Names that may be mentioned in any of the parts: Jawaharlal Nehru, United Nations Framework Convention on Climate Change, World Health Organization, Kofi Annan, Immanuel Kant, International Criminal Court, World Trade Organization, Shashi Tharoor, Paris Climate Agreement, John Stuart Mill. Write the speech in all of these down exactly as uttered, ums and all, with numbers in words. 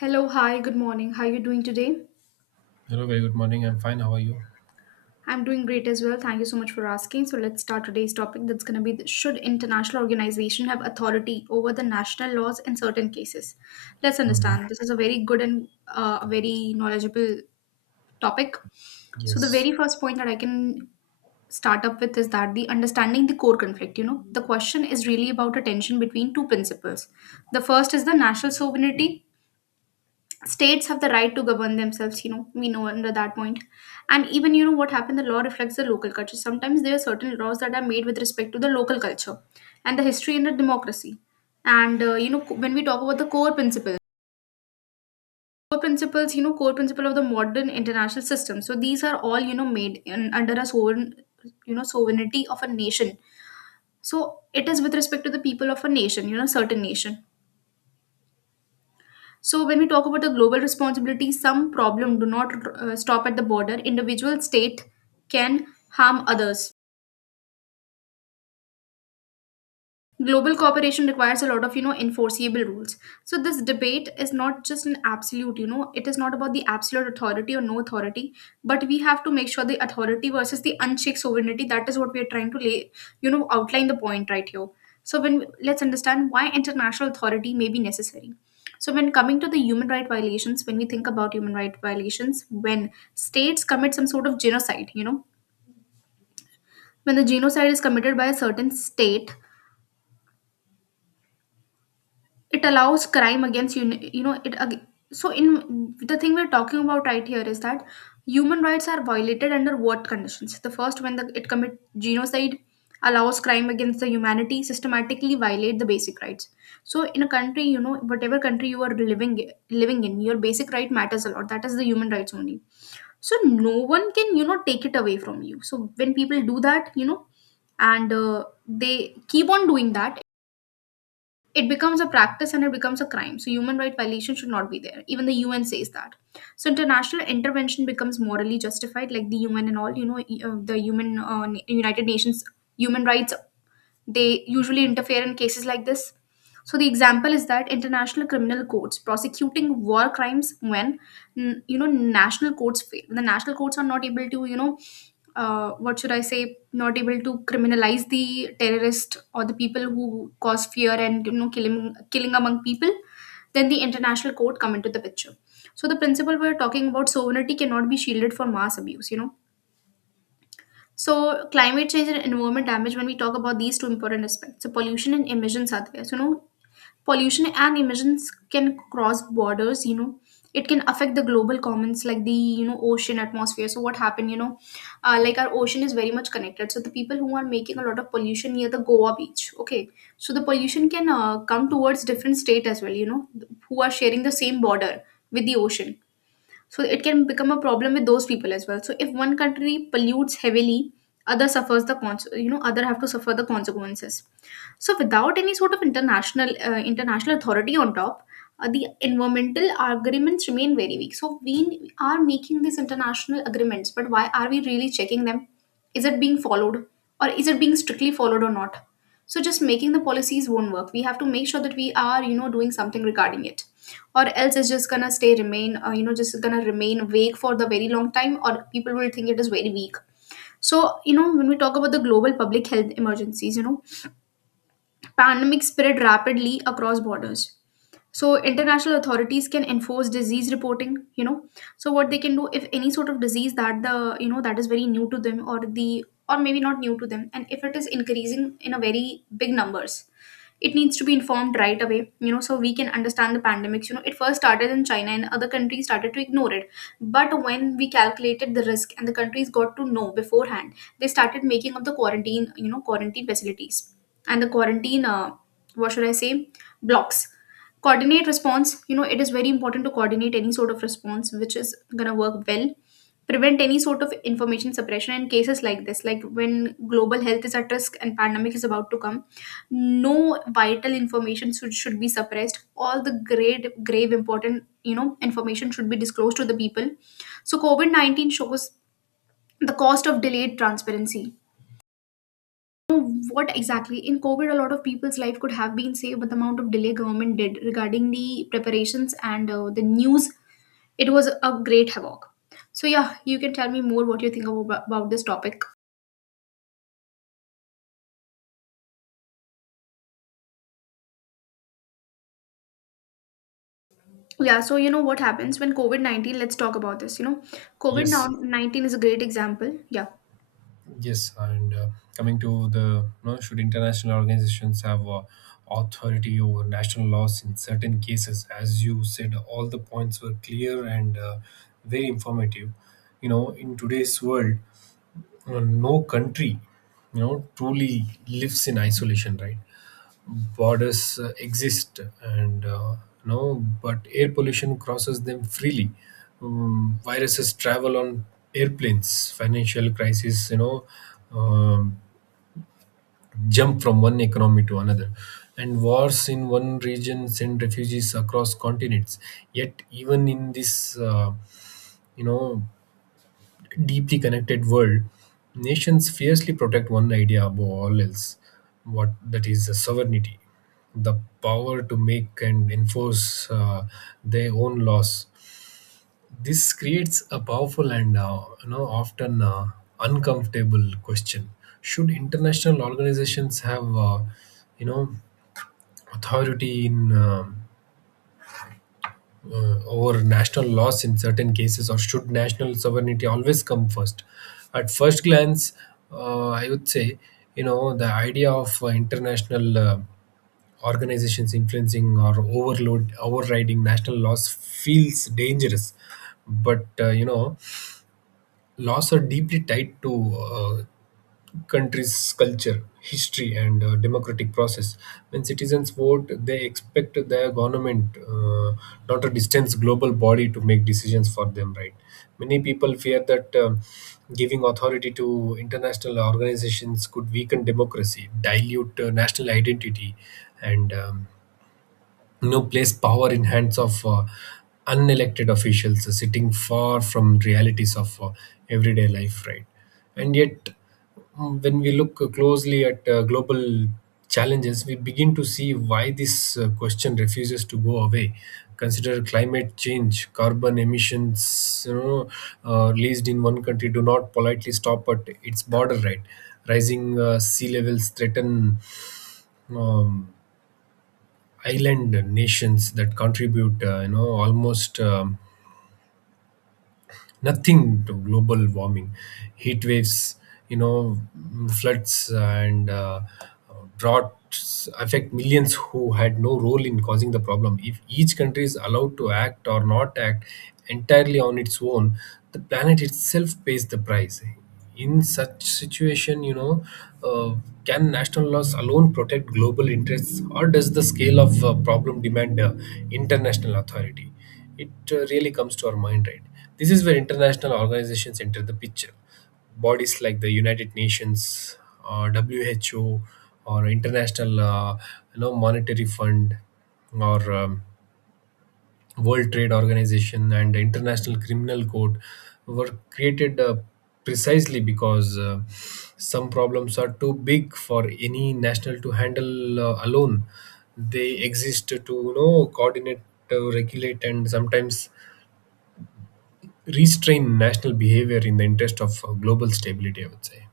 Hello, hi, good morning. How are you doing today? Hello, very good morning. I'm fine. How are you? I'm doing great as well. Thank you so much for asking. So let's start today's topic that's going to be. The- should international organization have authority over the national laws in certain cases? Let's Hmm. understand. This is a very good and uh, a very knowledgeable topic. So the Yes, very first point that I can start up with is that the understanding the core conflict, you know the question is really about a tension between two principles. The first is the national sovereignty. States have the right to govern themselves, you know we know, under that point. And even you know what happened, the law reflects the local culture. Sometimes there are certain laws that are made with respect to the local culture and the history and the democracy. And uh, you know when we talk about the core principles, core principles, you know core principle of the modern international system, so these are all you know made in, under a sovereign, you know sovereignty of a nation. So it is with respect to the people of a nation, you know certain nation. So, when we talk about the global responsibility, some problem do not uh, stop at the border. Individual state can harm others. Global cooperation requires a lot of you know enforceable rules. So this debate is not just an absolute, you know it is not about the absolute authority or no authority, but we have to make sure the authority versus the unchecked sovereignty, that is what we are trying to lay, you know outline the point right here. So when let's understand why international authority may be necessary. So when coming to the human right violations, when we think about human right violations, when states commit some sort of genocide, you know when the genocide is committed by a certain state, it allows crime against you, you know it ag- so in the thing we're talking about right here is that human rights are violated under what conditions. The first, when the, it commit genocide, allows crime against the humanity, systematically violate the basic rights. So in a country, you know whatever country you are living living in, your basic right matters a lot, that is the human rights only. So no one can, you know take it away from you. So when people do that, you know and uh, they keep on doing that, it becomes a practice and it becomes a crime. So human right violation should not be there. Even the U N says that. So international intervention becomes morally justified, like the U N and all. You know, e- uh, the human uh, Na- United Nations human rights, they usually interfere in cases like this. So the example is that international criminal courts prosecuting war crimes when mm, you know national courts fail. The national courts are not able to, you know uh, what should I say, not able to criminalize the terrorist or the people who cause fear and you know killing killing among people, then the international court come into the picture. So the principle we're talking about, sovereignty cannot be shielded from mass abuse, you know. So climate change and environment damage, when we talk about these two important aspects. So pollution and emissions are there. So you know pollution and emissions can cross borders, you know it can affect the global commons, like the, you know ocean atmosphere. So what happened, you know uh, like our ocean is very much connected. So the people who are making a lot of pollution near the Goa beach, okay, so the pollution can uh, come towards different state as well, you know who are sharing the same border with the ocean. So it can become a problem with those people as well. So if one country pollutes heavily, other suffers the cons- you know other have to suffer the consequences. So without any sort of international uh, international authority on top, uh, the environmental agreements remain very weak. So we are making these international agreements, but why are we really checking them? Is it being followed, or is it being strictly followed or not? So just making the policies won't work. We have to make sure that we are, you know doing something regarding it, or else it's just gonna stay remain uh, you know just gonna remain vague for the very long time, or people will think it is very weak. So you know when we talk about the global public health emergencies, you know pandemic spread rapidly across borders. So international authorities can enforce disease reporting, you know. So what they can do, if any sort of disease that the, you know that is very new to them, or the, or maybe not new to them, and if it is increasing in a very big numbers, it needs to be informed right away, you know so we can understand the pandemics. You know it first started in China, and other countries started to ignore it. But when we calculated the risk and the countries got to know beforehand, they started making up the quarantine, you know quarantine facilities, and the quarantine, uh, what should I say, blocks, coordinate response. You know it is very important to coordinate any sort of response which is going to work well, prevent any sort of information suppression in cases like this, like when global health is at risk and pandemic is about to come. No vital information should, should be suppressed. All the great grave important, you know information should be disclosed to the people. So covid nineteen shows the cost of delayed transparency. Know what exactly in COVID, a lot of people's life could have been saved, but the amount of delay government did regarding the preparations and uh, the news, it was a great havoc. So yeah, you can tell me more what you think about, about this topic. Yeah, so you know what happens when covid nineteen, let's talk about this, you know yes, covid nineteen is a great example. Yeah, yes. And uh, Coming to the, you know, should international organizations have uh, authority over national laws in certain cases? As you said, all the points were clear and uh, very informative. You know, in today's world, uh, no country, you know, truly lives in isolation, right? Borders uh, exist, and uh, no, but air pollution crosses them freely. Um, viruses travel on airplanes, financial crises, you know, um, jump from one economy to another, and wars in one region send refugees across continents. Yet even in this uh, you know, deeply connected world, nations fiercely protect one idea above all else. What that is, the sovereignty, the power to make and enforce uh, their own laws. This creates a powerful and, uh, you know, often uh, uncomfortable question: should international organizations have uh, you know, authority in um uh, over national laws in certain cases, or should national sovereignty always come first? At first glance, uh, I would say, you know, the idea of uh, international uh, organizations influencing or overload overriding national laws feels dangerous. But, uh, you know, laws are deeply tied to uh, country's culture, history, and uh, democratic process. When citizens vote, they expect their government, uh, not a distant global body, to make decisions for them, right? Many people fear that um giving authority to international organizations could weaken democracy, dilute uh, national identity, and, um, you know, place power in hands of uh, unelected officials uh, sitting far from realities of uh, everyday life, right? And yet, mm, when we look closely at uh, global challenges, we begin to see why this uh, question refuses to go away. Consider climate change. Carbon emissions, you know, uh, released in one country do not politely stop at its border, right? Rising uh, sea levels threaten um, island nations that contribute, uh, you know, almost um, nothing to global warming. Heat waves, you know, floods, and uh, droughts affect millions who had no role in causing the problem. If each country is allowed to act or not act entirely on its own, the planet itself pays the price. In such situation, you know, uh, can national laws alone protect global interests, or does the scale of uh, problem demand uh, international authority? It uh, really comes to our mind, right? This is where international organizations enter the picture. Bodies like the United Nations or WHO or International uh, you know, Monetary Fund or, um, World Trade Organization and International Criminal Court were created uh, precisely because uh, some problems are too big for any national to handle uh, alone. They exist to, you know, coordinate, uh, regulate, and sometimes restrain national behavior in the interest of uh, global stability, I would say.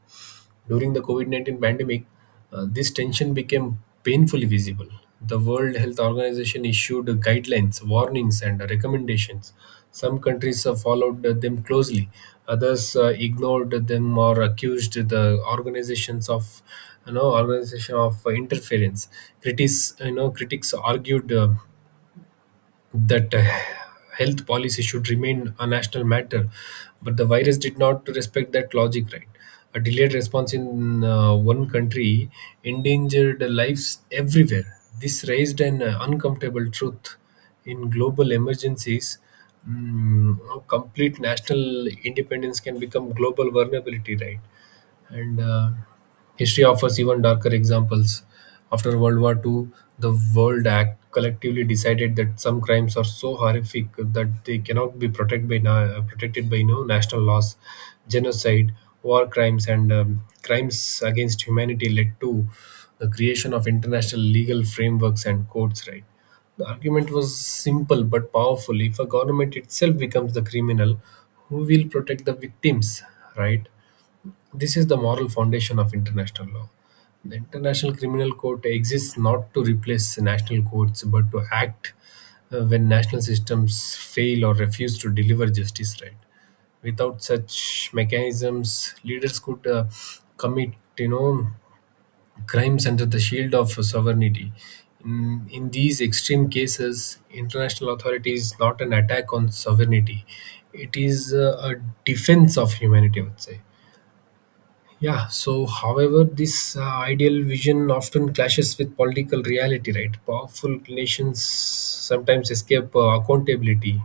During the COVID nineteen pandemic, uh, this tension became painfully visible. The World Health Organization issued guidelines, warnings, and recommendations. Some countries uh, followed them closely; others uh, ignored them or accused the organizations of, you know organization of uh, interference. Critics you know critics argued uh, that uh, health policy should remain a national matter, but the virus did not respect that logic, right? A delayed response in uh, one country endangered lives everywhere. This raised an uh, uncomfortable truth in global emergencies. mm, Complete national independence can become global vulnerability, right? And uh, history offers even darker examples. After World War the second, the World Act collectively decided that some crimes are so horrific that they cannot be protected by na- protected by you know, national laws. Genocide, war crimes, and, um, crimes against humanity led to the creation of international legal frameworks and courts. Right. The argument was simple but powerful. If a government itself becomes the criminal, who will protect the victims, right? This is the moral foundation of international law. The International Criminal Court exists not to replace national courts, but to act uh, when national systems fail or refuse to deliver justice, right. Without such mechanisms, leaders could, uh, commit, you know, crimes under the shield of sovereignty. In, in these extreme cases, international authority is not an attack on sovereignty; it is uh, a defense of humanity, I would say. Yeah, so however, this uh, ideal vision often clashes with political reality, right? Powerful nations sometimes escape uh, accountability,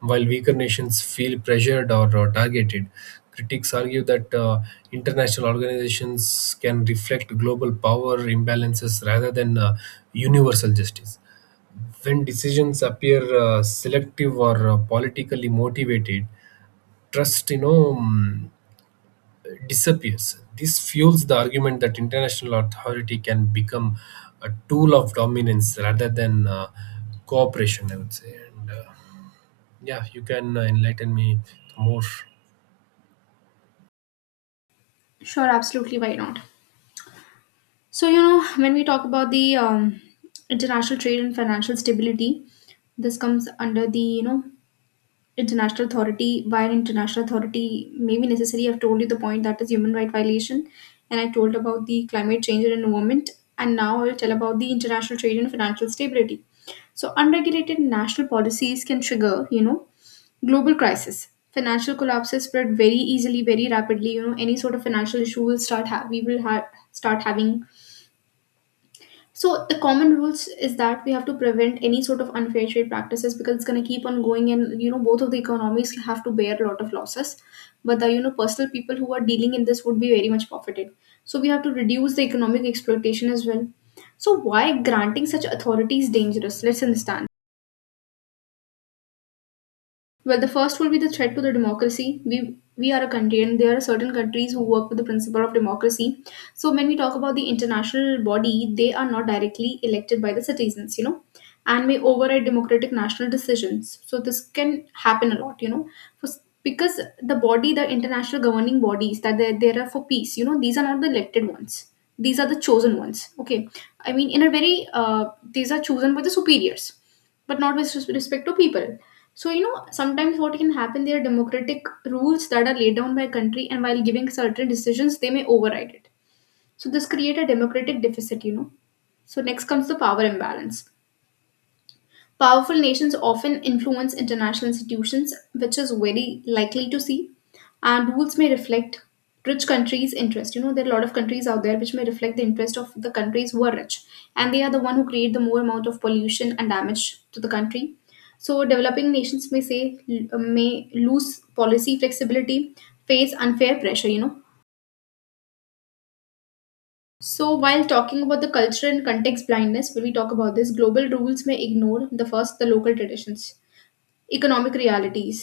while weaker nations feel pressured or uh, targeted. Critics argue that uh, international organizations can reflect global power imbalances rather than uh, universal justice. When decisions appear uh, selective or uh, politically motivated, trust you know mm, disappears. This fuels the argument that international authority can become a tool of dominance rather than uh, cooperation, I would say. And uh, yeah, you can uh, enlighten me more. sure, absolutely, why not. So you know when we talk about the um, international trade and financial stability, this comes under the, you know international authority. While international authority may be necessary, I've told you the point, that is human right violation, and I told about the climate change and environment, and now I'll tell about the international trade and financial stability. So unregulated national policies can trigger, you know global crisis. Financial collapses spread very easily, very rapidly. You know any sort of financial issue will start ha- we will ha- start having. So the common rules is that we have to prevent any sort of unfair trade practices, because it's going to keep on going, and you know both of the economies have to bear a lot of losses. But the, you know personal people who are dealing in this would be very much profited. So we have to reduce the economic exploitation as well. So why granting such authority is dangerous? Let's understand. Well, the first will be the threat to the democracy. We we are a country, and there are certain countries who work with the principle of democracy. So when we talk about the international body, they are not directly elected by the citizens, you know, and may override democratic national decisions. So this can happen a lot, you know, for, because the body, the international governing bodies that they there are for peace, you know, these are not the elected ones. These are the chosen ones. Okay, I mean, in a very uh, these are chosen by the superiors, but not with res- respect to people. So, you know, sometimes what can happen, there are democratic rules that are laid down by a country, and while giving certain decisions, they may override it. So, this create a democratic deficit, you know. So, next comes the power imbalance. Powerful nations often influence international institutions, which is very likely to see, and rules may reflect rich countries' interest. You know, there are a lot of countries out there which may reflect the interest of the countries who are rich, and they are the one who create the more amount of pollution and damage to the country. So, developing nations may say may lose policy flexibility, face unfair pressure. You know, so, while talking about the culture and context blindness, when we talk about this, global rules may ignore the first, the local traditions, economic realities,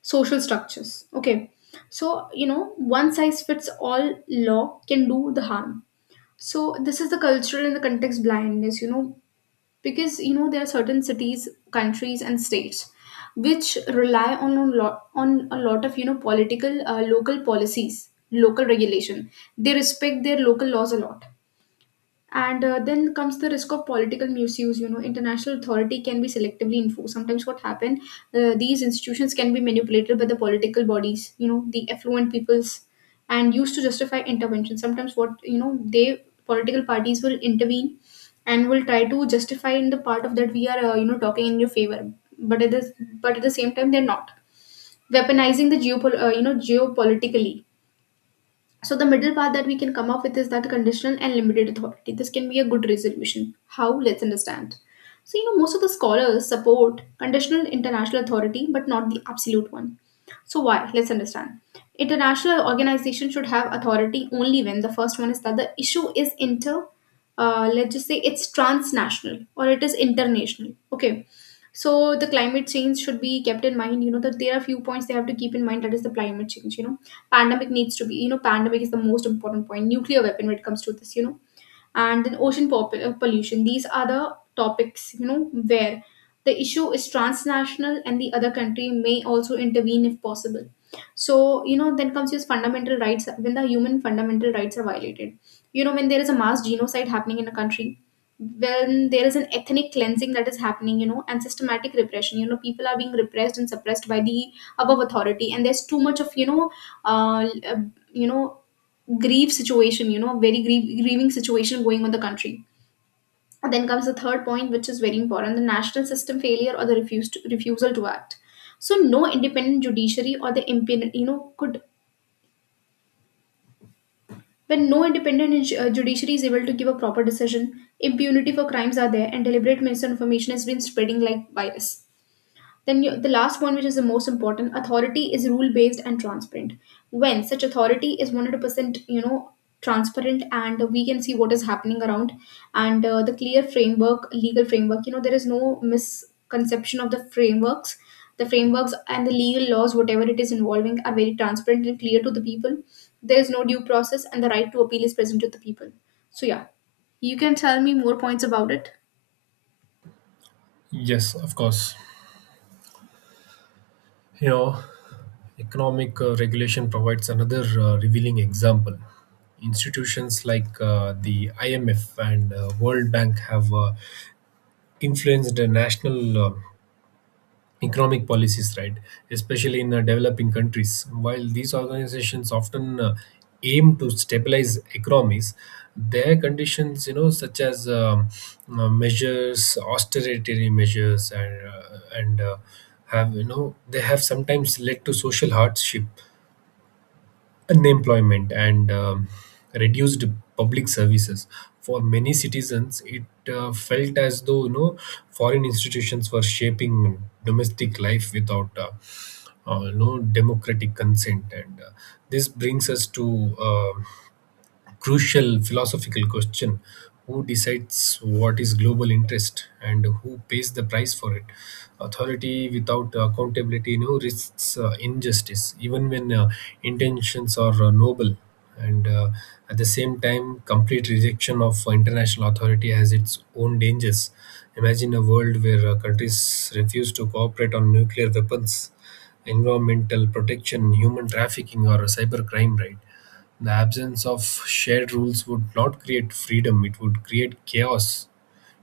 social structures. Okay, so you know, one size fits all law can do the harm. So this is the cultural and the context blindness, you know, because you know there are certain cities, countries, and states which rely on a lot on a lot of you know political uh, local policies, local regulation. They respect their local laws a lot, and uh, then comes the risk of political misuse. You know, international authority can be selectively enforced. Sometimes what happen, uh, these institutions can be manipulated by the political bodies. You know, the affluent peoples, and used to justify intervention. Sometimes what you know, they political parties will intervene, and will try to justify in the part of that we are uh, you know talking in your favor. But at the but at the same time, they're not weaponizing the geopol- uh, you know geopolitically. So the middle path that we can come up with is that conditional and limited authority. This can be a good resolution. How? Let's understand. So you know most of the scholars support conditional international authority, but not the absolute one. So, why? Let's understand. International organization should have authority only when the first one is that the issue is inter, uh, let's just say it's transnational or it is international. Okay. So the climate change should be kept in mind. You know that there are few points they have to keep in mind. That is the climate change. You know, pandemic needs to be. You know, pandemic is the most important point. Nuclear weapon when it comes to this. You know, and then ocean pop- uh, pollution. These are the topics, you know, where the issue is transnational and the other country may also intervene if possible. So, you know, then comes his fundamental rights when the human fundamental rights are violated. You know, when there is a mass genocide happening in a country, when there is an ethnic cleansing that is happening, you know, and systematic repression, you know, people are being repressed and suppressed by the above authority, and there's too much of, you know, uh, you know grief situation you know very grief, grieving situation going on the country. And then comes the third point, which is very important, the national system failure or the refuse to, refusal to act. So no independent judiciary or the impun you know could when no independent ju- uh, judiciary is able to give a proper decision, impunity for crimes are there, and deliberate misinformation has been spreading like virus. Then you, the last one, which is the most important, authority is rule based and transparent. When such authority is one hundred percent, you know, transparent and we can see what is happening around, and uh, the clear framework, legal framework, you know, there is no misconception of the frameworks. The frameworks and the legal laws, whatever it is involving, are very transparent and clear to the people. There is no due process and the right to appeal is present to the people. So, yeah, you can tell me more points about it. Yes, of course. You know, economic uh, regulation provides another uh, revealing example. Institutions like uh, the I M F and uh, World Bank have uh, influenced the national uh, economic policies, right? Especially in uh, developing countries. While these organizations often uh, aim to stabilize economies, their conditions, you know, such as, um, uh, measures, austerity measures, and uh, and uh, have, you know, they have sometimes led to social hardship, unemployment, and, um, reduced public services. For many citizens, it uh, felt as though, you know, foreign institutions were shaping domestic life without uh, uh, no democratic consent. And uh, this brings us to uh, crucial philosophical question: who decides what is global interest, and who pays the price for it? Authority without accountability, you know, risks uh, injustice even when uh, intentions are uh, noble. And uh, at the same time, complete rejection of international authority has its own dangers. Imagine a world where uh, countries refuse to cooperate on nuclear weapons, environmental protection, human trafficking, or cybercrime, right? The absence of shared rules would not create freedom; it would create chaos.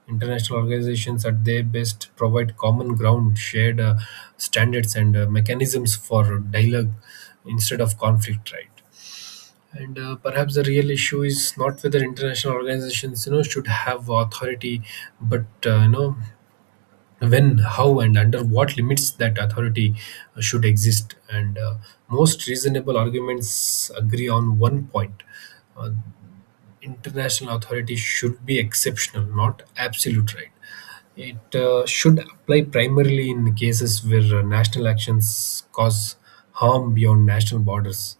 International organizations, at their best, provide common ground, shared uh, standards, and uh, mechanisms for dialogue instead of conflict, right? And uh, perhaps the real issue is not whether international organizations, you know, should have authority, but, uh, you know, when, how, and under what limits that authority uh, should exist. And uh, most reasonable arguments agree on one point: uh, international authority should be exceptional, not absolute, right. It uh, should apply primarily in cases where uh, national actions cause harm beyond national borders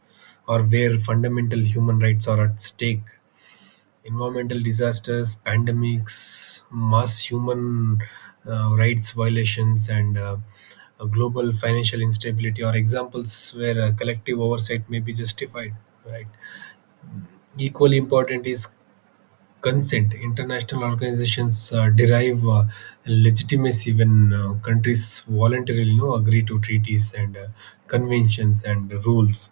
or where fundamental human rights are at stake. Environmental disasters, pandemics, mass human uh, rights violations, and uh, uh, global financial instability are examples where uh, collective oversight may be justified. Right. Equally important is consent. International organizations uh, derive uh, legitimacy when uh, countries voluntarily, you know, agree to treaties and uh, conventions and rules.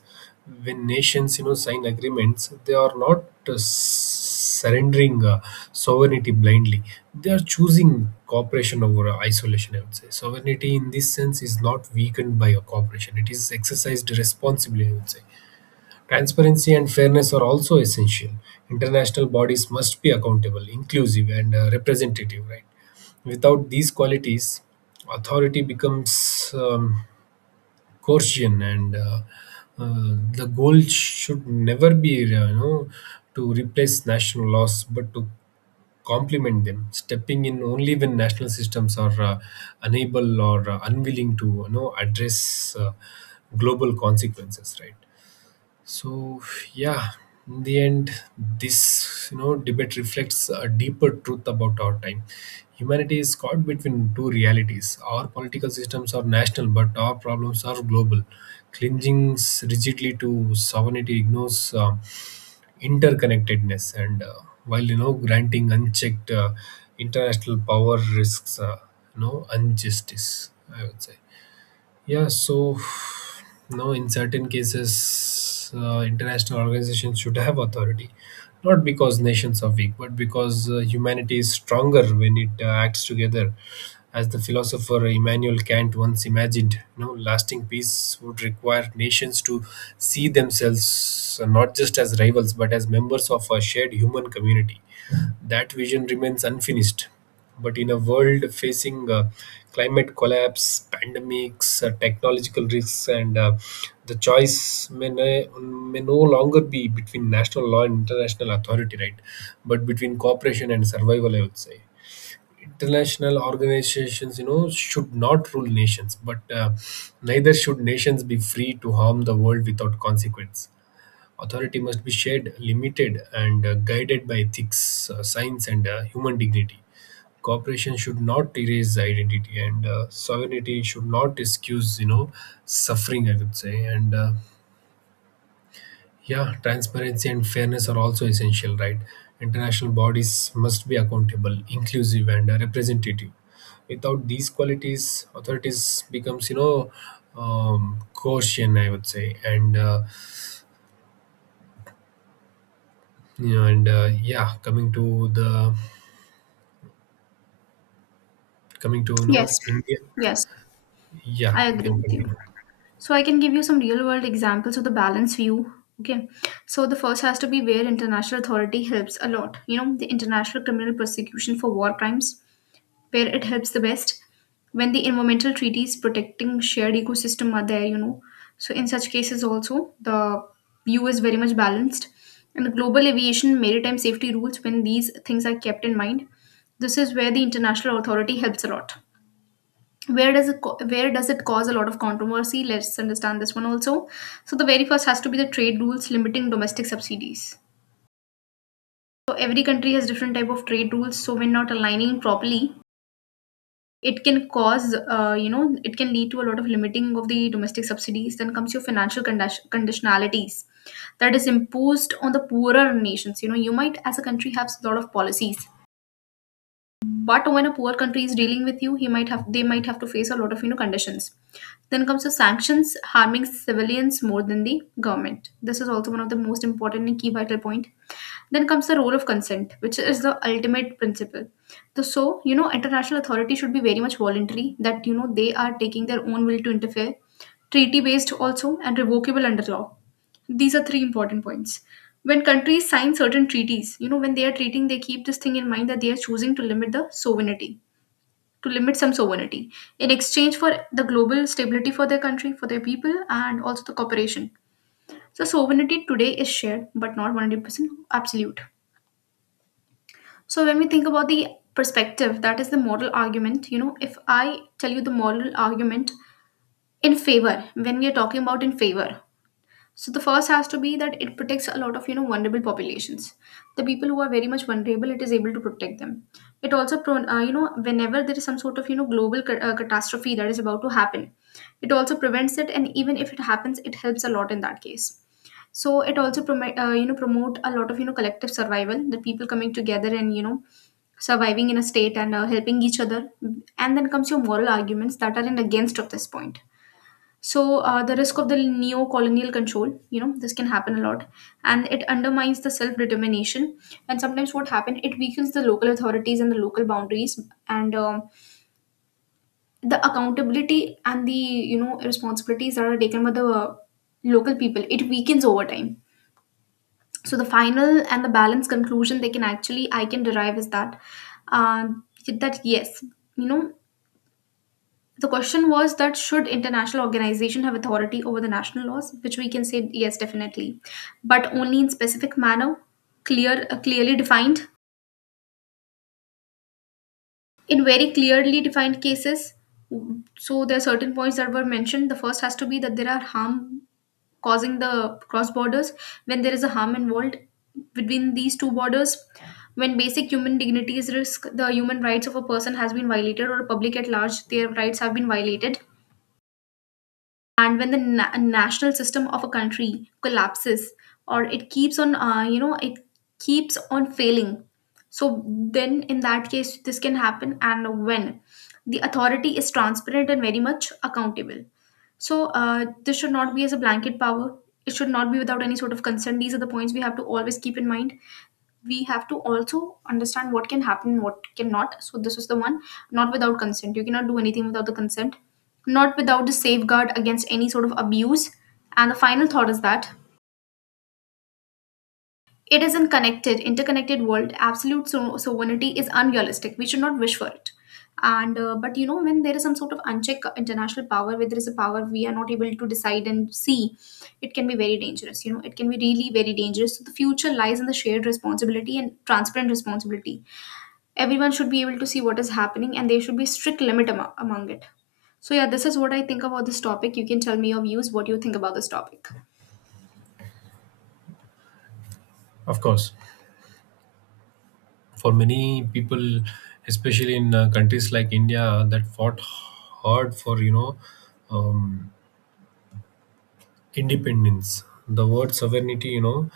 When nations, you know, sign agreements, they are not uh, surrendering uh, sovereignty blindly. They are choosing cooperation over isolation, I would say. Sovereignty in this sense is not weakened by a cooperation. It is exercised responsibly, I would say. Transparency and fairness are also essential. International bodies must be accountable, inclusive, and uh, representative, right? Without these qualities, authority becomes, um, coercion. And uh, uh, the goal should never be, uh, you know, to replace national laws, but to complement them, stepping in only when national systems are uh, unable or uh, unwilling to, you know, address uh, global consequences, right? So yeah, in the end, this, you know, debate reflects a deeper truth about our time. Humanity is caught between two realities. Our political systems are national, but our problems are global. Clinging rigidly to sovereignty ignores uh, interconnectedness, and uh, while, you know, granting unchecked uh, international power risks, uh, you know, injustice, I would say. Yeah, so no, in certain cases, uh, international organizations should have authority, not because nations are weak, but because uh, humanity is stronger when it uh, acts together. As the philosopher Immanuel Kant once imagined, you know, lasting peace would require nations to see themselves uh, not just as rivals, but as members of a shared human community. That vision remains unfinished, but in a world facing uh, climate collapse, pandemics, uh, technological risks, and, uh, the choice may, ne- may no longer be between national law and international authority, right? But between cooperation and survival, I would say. International organizations, you know, should not rule nations, but uh, neither should nations be free to harm the world without consequence. Authority must be shared, limited, and uh, guided by ethics, uh, science, and uh, human dignity. Cooperation should not erase identity, and uh, sovereignty should not excuse, you know, suffering, I would say. And uh, yeah, transparency and fairness are also essential, right? International bodies must be accountable, inclusive, and uh, representative. Without these qualities, authorities becomes, you know, um, coercion, I would say. And uh, you know, and uh, yeah, coming to the coming to know Yes, India. yes, Yeah, I you agree can with you. continue. So I can give you some real world examples of the balance view. Okay. So the first has to be where international authority helps a lot. You know, the international criminal prosecution for war crimes, where it helps the best. When the environmental treaties protecting shared ecosystem are there, you know. So in such cases also the view is very much balanced. And the global aviation maritime safety rules when these things are kept in mind. This is where the international authority helps a lot. Where does it co- where does it cause a lot of controversy? Let's understand this one also. So the very first has to be the trade rules limiting domestic subsidies. So every country has different type of trade rules, so when not aligning properly, it can cause uh, you know, it can lead to a lot of limiting of the domestic subsidies. Then comes your financial condition- conditionalities that is imposed on the poorer nations. You know, you might as a country have a lot of policies, but when a poor country is dealing with you, he might have they might have to face a lot of, you know, conditions. Then comes the sanctions harming civilians more than the government. This is also one of the most important and key vital point. Then comes the role of consent, which is the ultimate principle. The, so, you know, international authority should be very much voluntary, that, you know, they are taking their own will to interfere, treaty based also, and revocable under law. These are three important points. When countries sign certain treaties, you know, when they are treating, they keep this thing in mind that they are choosing to limit the sovereignty, to limit some sovereignty in exchange for the global stability for their country, for their people, and also the cooperation. So, sovereignty today is shared, but not one hundred percent absolute. So when we think about the perspective, that is the moral argument, you know, if I tell you the moral argument in favor, when we are talking about in favor, so the first has to be that it protects a lot of, you know, vulnerable populations. The people who are very much vulnerable, it is able to protect them. It also, pro- uh, you know, whenever there is some sort of, you know, global ca- uh, catastrophe that is about to happen, it also prevents it. And even if it happens, it helps a lot in that case. So it also promote, uh, you know, promote a lot of, you know, collective survival, the people coming together and, you know, surviving in a state and uh, helping each other. And then comes your moral arguments that are in against of this point. So uh, the risk of the neo-colonial control, you know, this can happen a lot, and it undermines the self-determination. And sometimes what happens, it weakens the local authorities and the local boundaries, and um, the accountability and the, you know, responsibilities that are taken by the uh, local people, it weakens over time. So the final and the balanced conclusion they can actually I can derive is that uh, that yes, you know, the question was that should international organization have authority over the national laws, which we can say yes, definitely, but only in specific manner, clear, uh, clearly defined, in very clearly defined cases. So there are certain points that were mentioned. The first has to be that there are harm causing the cross borders, when there is a harm involved between these two borders, when basic human dignity is risk, the human rights of a person has been violated or public at large their rights have been violated, and when the na- national system of a country collapses or it keeps on uh, you know, it keeps on failing. So then in that case this can happen, and when the authority is transparent and very much accountable. So uh, this should not be as a blanket power. It should not be without any sort of consent. These are the points we have to always keep in mind. We have to also understand what can happen, what cannot. So this is the one: not without consent, you cannot do anything without the consent, not without the safeguard against any sort of abuse. And the final thought is that it is in connected interconnected world, absolute so- sovereignty is unrealistic, we should not wish for it. And uh, but you know, when there is some sort of unchecked international power, where there is a power we are not able to decide and see, it can be very dangerous, you know, it can be really very dangerous. So the future lies in the shared responsibility and transparent responsibility. Everyone should be able to see what is happening, and there should be strict limit amo- among it. So yeah, this is what I think about this topic. You can tell me your views, what you think about this topic. Of course, for many people, especially in uh, countries like India that fought hard for you know um, independence, the word sovereignty, you know,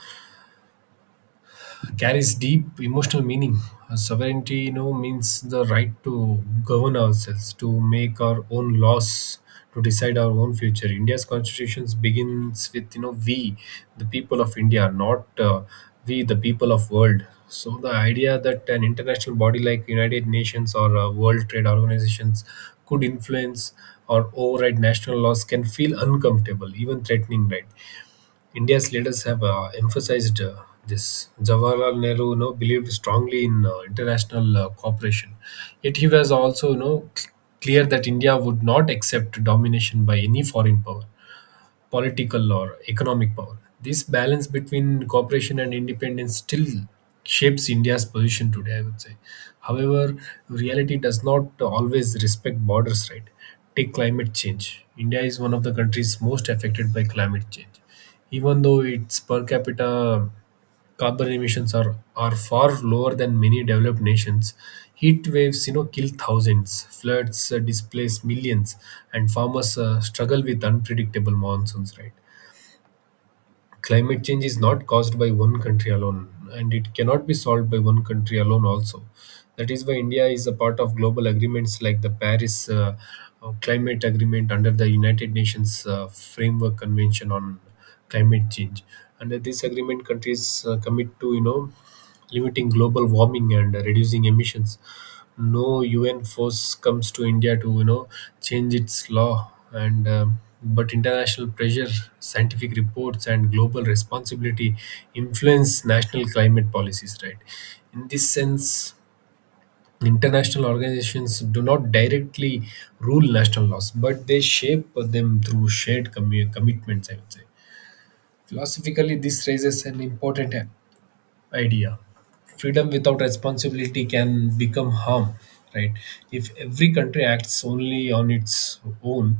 carries deep emotional meaning. Uh, sovereignty, you know, means the right to govern ourselves, to make our own laws, to decide our own future. India's constitution begins with you know we, the people of India, not uh, we, the people of world. So the idea that an international body like United Nations or uh, World Trade Organizations could influence or override national laws can feel uncomfortable, even threatening, right? India's leaders have uh, emphasized uh, this. Jawaharlal Nehru you know, believed strongly in uh, international uh, cooperation, yet he was also you know, c- clear that India would not accept domination by any foreign power, political or economic power. This balance between cooperation and independence still shapes India's position today, I would say. However, reality does not always respect borders, right? Take climate change. India is one of the countries most affected by climate change, even though its per capita carbon emissions are, are far lower than many developed nations. Heat waves you know, kill thousands. Floods uh, displace millions, and farmers uh, struggle with unpredictable monsoons, right? Climate change is not caused by one country alone, and it cannot be solved by one country alone, also. That is why India is a part of global agreements like the Paris uh, uh, Climate Agreement under the United Nations uh, Framework Convention on Climate Change. Under this agreement, countries uh, commit to, you know, limiting global warming and reducing emissions. No U N force comes to India to you know change its law, and um, but international pressure, scientific reports, and global responsibility influence national climate policies. Right, in this sense, international organizations do not directly rule national laws, but they shape them through shared commu- commitments, I would say. Philosophically, this raises an important idea: freedom without responsibility can become harm, right? If every country acts only on its own,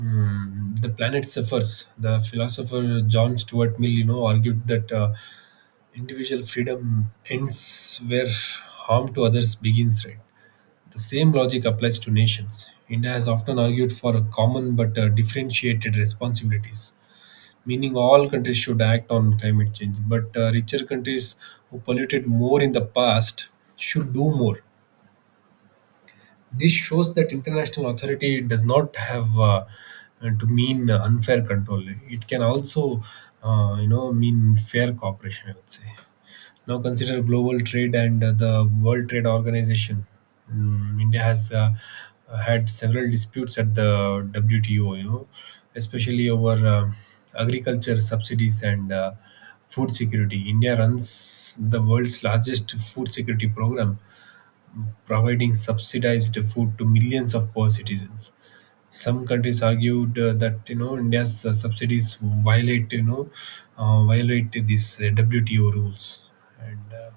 mm, the planet suffers. The philosopher John Stuart Mill you know argued that uh, individual freedom ends where harm to others begins, right? The same logic applies to nations. India has often argued for a common but uh, differentiated responsibilities, meaning all countries should act on climate change. But uh, richer countries who polluted more in the past should do more. This shows that international authority does not have uh, uh, to mean unfair control. It can also, uh, you know, mean fair cooperation, I would say. Now consider global trade and uh, the World Trade Organization. Mm, India has uh, had several disputes at the W T O, you know, especially over uh, agriculture subsidies and uh, food security. India runs the world's largest food security program, providing subsidized food to millions of poor citizens. Some countries argued uh, that you know India's uh, subsidies violate you know uh, violate these uh, W T O rules. And uh,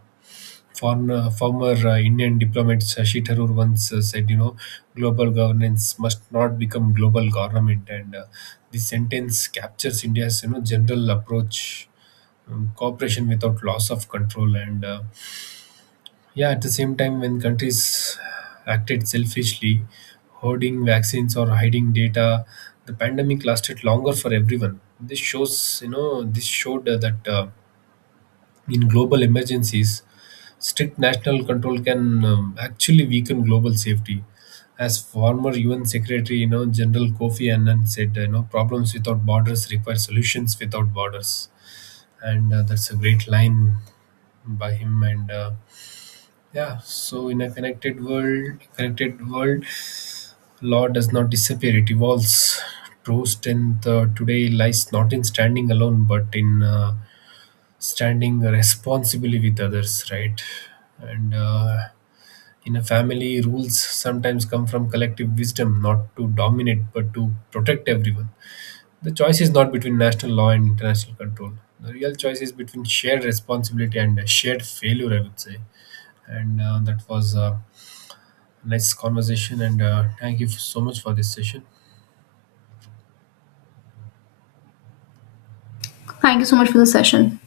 former, former uh, Indian diplomat Shashi Tharoor once uh, said, you know, global governance must not become global government. And uh, this sentence captures India's you know general approach um, cooperation without loss of control, and uh, yeah, at the same time, when countries acted selfishly, hoarding vaccines or hiding data, the pandemic lasted longer for everyone. This shows, you know, this showed uh, that uh, in global emergencies, strict national control can um, actually weaken global safety. As former U N Secretary, you know, General Kofi Annan said, you know, problems without borders require solutions without borders, and uh, that's a great line by him and. Uh, yeah, so in a connected world, connected world, law does not disappear; it evolves. True strength uh, today lies not in standing alone, but in uh, standing responsibly with others, right? And uh, in a family, rules sometimes come from collective wisdom, not to dominate, but to protect everyone. The choice is not between national law and international control. The real choice is between shared responsibility and shared failure, I would say and uh, that was a nice conversation. And uh, thank you so much for this session. Thank you so much for the session.